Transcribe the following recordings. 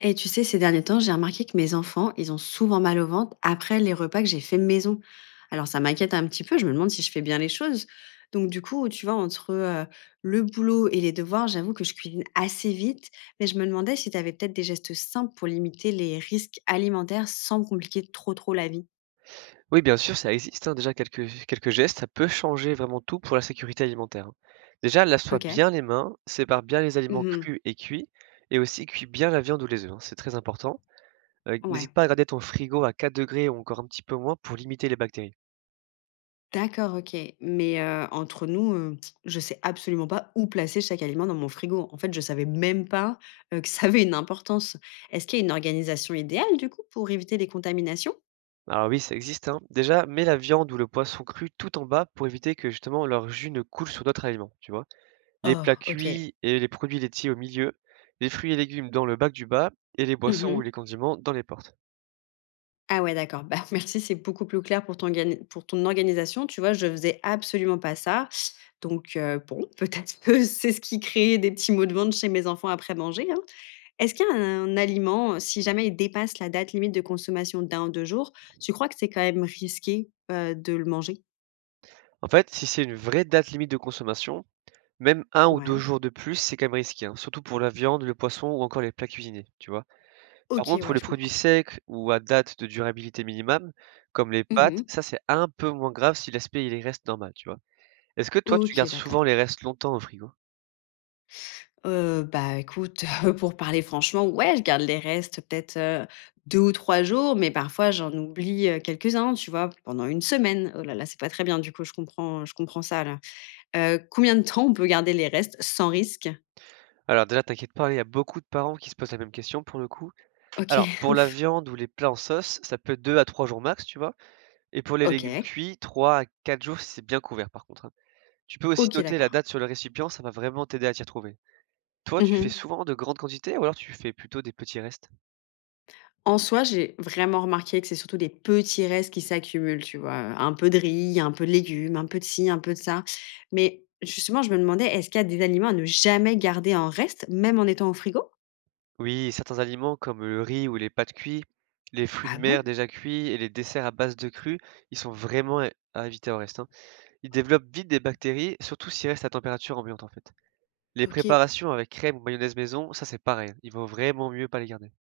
Et tu sais, ces derniers temps, j'ai remarqué que mes enfants, ils ont souvent mal au ventre après les repas que j'ai fait maison. Alors ça m'inquiète un petit peu, je me demande si je fais bien les choses. Donc du coup, tu vois, entre le boulot et les devoirs, j'avoue que je cuisine assez vite, mais je me demandais si tu avais peut-être des gestes simples pour limiter les risques alimentaires sans me compliquer trop trop la vie. Oui, bien sûr, ça existe, hein, déjà quelques gestes, ça peut changer vraiment tout pour la sécurité alimentaire, hein. Déjà, lave-toi OK. bien les mains, sépare bien les aliments Mhm. crus et cuits et aussi cuis bien la viande ou les œufs, hein, c'est très important. Ouais. N'hésite pas à garder ton frigo à 4 degrés ou encore un petit peu moins pour limiter les bactéries. D'accord, OK. Mais entre nous, je sais absolument pas où placer chaque aliment dans mon frigo. En fait, je savais même pas, que ça avait une importance. Est-ce qu'il y a une organisation idéale, du coup, pour éviter les contaminations? Alors oui, ça existe, hein. Déjà, mets la viande ou le poisson cru tout en bas pour éviter que justement leur jus ne coule sur d'autres aliments, tu vois? Les plats Oh, OK. cuits et les produits laitiers au milieu, les fruits et légumes dans le bac du bas et les boissons ou Mmh. les condiments dans les portes. Ah ouais, d'accord. Bah, merci, c'est beaucoup plus clair pour ton gani pour ton organisation. Tu vois, je faisais absolument pas ça. Donc bon, peut-être que c'est ce qui créait des petits maux de ventre chez mes enfants après manger, hein. Est-ce qu'il y a un aliment, si jamais il dépasse la date limite de consommation d'un ou 2 jours, tu crois que c'est quand même risqué, de le manger? En fait, si c'est une vraie date limite de consommation, même un ou 2 Ouais. jours de plus, c'est quand même risqué, hein, surtout pour la viande, le poisson ou encore les plats cuisinés, tu vois? Par OK, contre, pour ouais, les je produits comprends. secs ou à date de durabilité minimum, comme les pâtes, Mmh. ça c'est un peu moins grave si l'aspect il reste normal, tu vois? Est-ce que toi tu OK, gardes souvent d'accord. les restes longtemps au frigo? Bah, écoute, pour parler franchement, ouais, je garde les restes peut-être, 2 ou 3 jours, mais parfois j'en oublie, quelques-uns, tu vois? Pendant une semaine. Oh là là, c'est pas très bien du coup, je comprends ça là. Combien de temps on peut garder les restes sans risque? Alors déjà, t'inquiète pas, il y a beaucoup de parents qui se posent la même question pour le coup. OK, Alors, pour la ouf. viande ou les plats en sauce, ça peut être 2 à trois jours max, tu vois? Et pour les légumes OK. cuits, 3 à 4 jours si c'est bien couvert par contre, hein. Tu peux aussi OK, noter la d'accord. date sur le récipient, ça va vraiment t'aider à t'y retrouver. Toi, tu fais Mmh. souvent de grandes quantités ou alors tu fais plutôt des petits restes? En soi, j'ai vraiment remarqué que c'est surtout des petits restes qui s'accumulent, tu vois? Un peu de riz, un peu de légumes, un peu de ci, un peu de ça. Mais justement, je me demandais, est-ce qu'il y a des aliments à ne jamais garder en reste, même en étant au frigo? Oui, certains aliments comme le riz ou les pâtes cuites, les fruits de Ah bon? mer déjà cuits et les desserts à base de cru, ils sont vraiment à éviter au reste, hein. Ils développent vite des bactéries, surtout s'ils restent à température ambiante en fait. Les OK. préparations avec crème ou mayonnaise maison, ça c'est pareil, il vaut vraiment mieux pas les garder.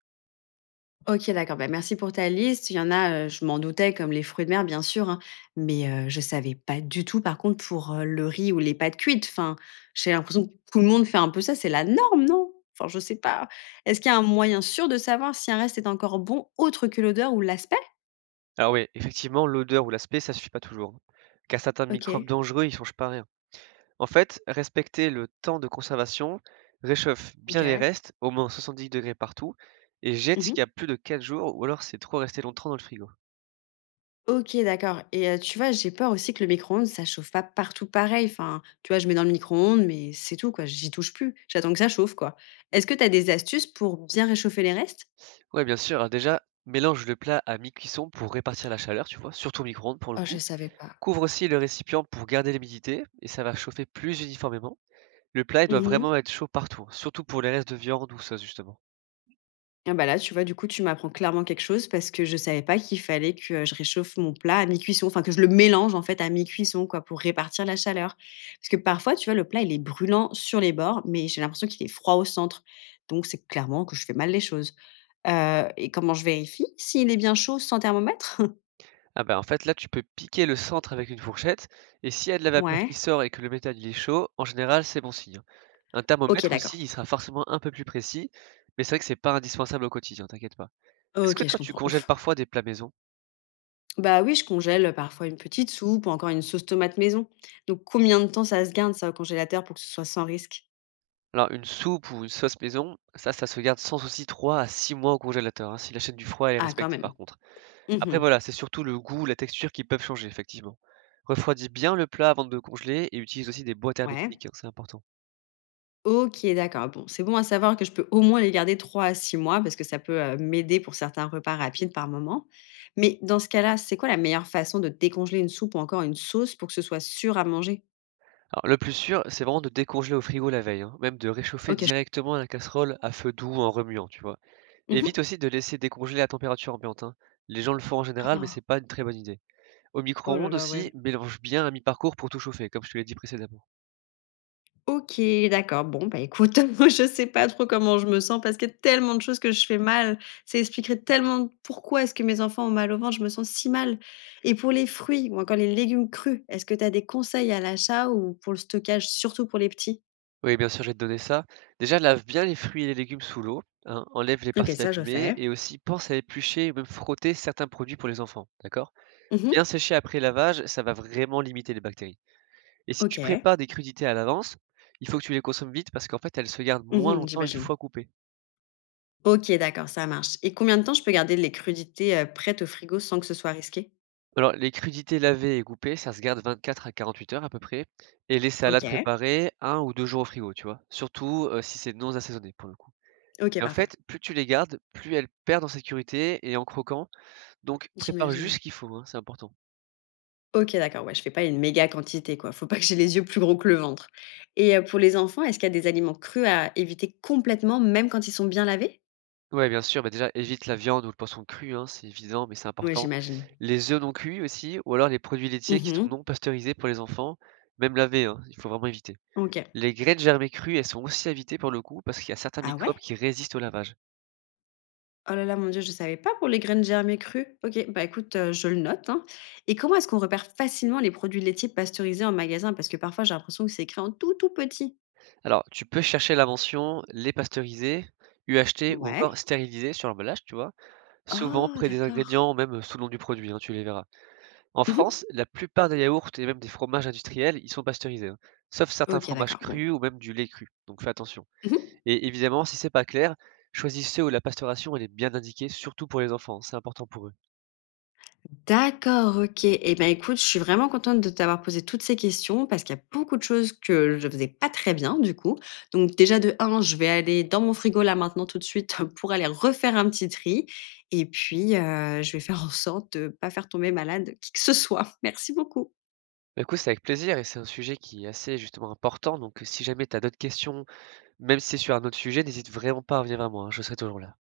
OK, d'accord. Bah, merci pour ta liste. Il y en a, je m'en doutais comme les fruits de mer bien sûr, hein, mais je savais pas du tout par contre pour, le riz ou les pâtes cuites. Enfin, j'ai l'impression que tout le monde fait un peu ça, c'est la norme, non? Enfin, je sais pas. Est-ce qu'il y a un moyen sûr de savoir si un reste est encore bon autre que l'odeur ou l'aspect? Alors oui, effectivement, l'odeur ou l'aspect, ça suffit pas toujours, hein, car certains microbes OK, dangereux, ils changent pas rien. En fait, respecter le temps de conservation réchauffe bien les OK. restes, au moins 70 degrés partout, et jette ce Mmh. qu'il y a plus de 4 jours ou alors c'est trop resté longtemps dans le frigo. OK, d'accord et tu vois, j'ai peur aussi que le micro-ondes, ça chauffe pas partout pareil. Enfin, tu vois, je mets dans le micro-ondes, mais c'est tout quoi, j'y touche plus. J'attends que ça chauffe quoi. Est-ce que tu as des astuces pour bien réchauffer les restes? Ouais, bien sûr, alors déjà, mélange le plat à mi-cuisson pour répartir la chaleur, tu vois, surtout au micro-ondes pour le Oh, je coup. savais pas. Couvre aussi le récipient pour garder l'humidité, et ça va chauffer plus uniformément. Le plat, il doit Mmh mh. vraiment être chaud partout, hein, surtout pour les restes de viande ou sauce justement. Ah bah, là, tu vois, du coup, tu m'apprends clairement quelque chose parce que je savais pas qu'il fallait que, je réchauffe mon plat à mi-cuisson, enfin que je le mélange, en fait, à mi-cuisson, quoi, pour répartir la chaleur. Parce que parfois, tu vois, le plat, il est brûlant sur les bords, mais j'ai l'impression qu'il est froid au centre. Donc c'est clairement que je fais mal les choses. Et comment je vérifie s'il est bien chaud sans thermomètre? Ah bah, en fait, là, tu peux piquer le centre avec une fourchette, et s'il y a de la vapeur qui Ouais. sort et que le métal il est chaud, en général, c'est bon signe, hein. Un OK, thermomètre aussi, d'accord. il sera forcément un peu plus précis, mais c'est vrai que c'est pas indispensable au quotidien, t'inquiète pas. Est-ce que OK, je toi, tu comprends. congèles Ouf. parfois des plats maison? Bah, oui, je congèle, parfois une petite soupe ou encore une sauce tomate maison. Donc combien de temps ça se garde ça au congélateur pour que ce soit sans risque? Alors, une soupe ou une sauce maison, ça se garde sans souci 3 à 6 mois au congélateur, hein, si la chaîne du froid elle est Ah quand respectée même. par contre. Après, Mmh. voilà, c'est surtout le goût, la texture qui peuvent changer, effectivement. Refroidis bien le plat avant de le congeler et utilise aussi des boîtes Ouais. hermétiques, hein, c'est important. OK, d'accord. Bon, c'est bon à savoir que je peux au moins les garder 3 à 6 mois parce que ça peut, m'aider pour certains repas rapides par moment. Mais dans ce cas-là, c'est quoi la meilleure façon de décongeler une soupe ou encore une sauce pour que ce soit sûr à manger? Alors le plus sûr, c'est vraiment de décongeler au frigo la veille, hein, même de réchauffer OK, je directement la casserole à feu doux en remuant, tu vois. mmh Évite mh. aussi de laisser décongeler à température ambiante, hein. Les gens le font en général, mais Oh! c'est pas une très bonne idée. Au Oh là micro-ondes là, ouais. aussi, mélange bien à mi-parcours pour tout chauffer, comme je te l'ai dit précédemment. OK, d'accord. Bon, bah, écoute, moi, je sais pas trop comment je me sens parce qu'il y a tellement de choses que je fais mal. Ça expliquerait tellement pourquoi est-ce que mes enfants ont mal au ventre, je me sens si mal. Et pour les fruits ou encore les légumes crus, est-ce que tu as des conseils à l'achat ou pour le stockage, surtout pour les petits? Oui, bien sûr, j'ai te donné ça. Déjà, lave bien les fruits et les légumes sous l'eau, hein, enlève les OK, parties ça je abîmées fais. et aussi pense à éplucher ou même frotter certains produits pour les enfants, d'accord? Mmh. Bien sécher après lavage, ça va vraiment limiter les bactéries. Et si tu OK. prépares des crudités à l'avance, il faut que tu les consommes vite parce qu'en fait, elles se gardent moins Mmh, longtemps une j'imagine. fois coupées. OK, d'accord, ça marche. Et combien de temps je peux garder les crudités, prêtes au frigo sans que ce soit risqué? Alors, les crudités lavées et coupées, ça se garde 24 à 48 heures à peu près. Et les salades OK. préparées, un ou 2 jours au frigo, tu vois? Surtout, si c'est non assaisonné pour le coup. OK, Et en parfait. fait, plus tu les gardes, plus elles perdent en sécurité et en croquant. Donc prépare juste J'imagine. ce qu'il faut, hein, c'est important. OK, d'accord, ouais, je fais pas une méga quantité, quoi. Faut pas que j'ai les yeux plus gros que le ventre et pour les enfants, est-ce qu'il y a des aliments crus à éviter complètement, même quand ils sont bien lavés? Ouais, bien sûr, bah, déjà évite la viande ou le poisson cru, hein, c'est évident, mais c'est Ouais, important. j'imagine. Les œufs non cuits aussi ou alors les produits laitiers qui sont Mmh. non pasteurisés pour les enfants, même lavés, hein, il faut vraiment éviter. OK. Les graines germées crues, elles sont aussi évitées pour le coup, parce qu'il y a certains Ah ouais? microbes qui résistent au lavage. Oh là là, mon Dieu, je savais pas pour les graines germées crues. OK, bah, écoute, je le note, hein, et comment est-ce qu'on repère facilement les produits laitiers pasteurisés en magasin? Parce que parfois, j'ai l'impression que c'est écrit en tout, tout petit. Alors, tu peux chercher la mention «lait pasteurisé», UHT ou Ouais. encore stérilisé sur l'emballage, tu vois, souvent Oh, près des d'accord. ingrédients, même sous le nom du produit, hein, tu les verras. En Mmh. France, la plupart des yaourts et même des fromages industriels, ils sont pasteurisés, hein, sauf certains OK, fromages d'accord, bon. crus ou même du lait cru, donc fais attention. Mmh. Et évidemment, si c'est pas clair, choisis ceux où la pasteuration elle est bien indiquée, surtout pour les enfants, hein, c'est important pour eux. D'accord, OK et ben, écoute, je suis vraiment contente de t'avoir posé toutes ces questions parce qu'il y a beaucoup de choses que je faisais pas très bien, du coup. Donc déjà de un, je vais aller dans mon frigo là maintenant tout de suite pour aller refaire un petit tri et puis, je vais faire en sorte de pas faire tomber malade qui que ce soit. Merci beaucoup. Bah, écoute, c'est avec plaisir et c'est un sujet qui est assez justement important, donc si jamais tu as d'autres questions. Même si c'est sur un autre sujet, n'hésite vraiment pas à revenir vers moi, hein, je serai toujours là.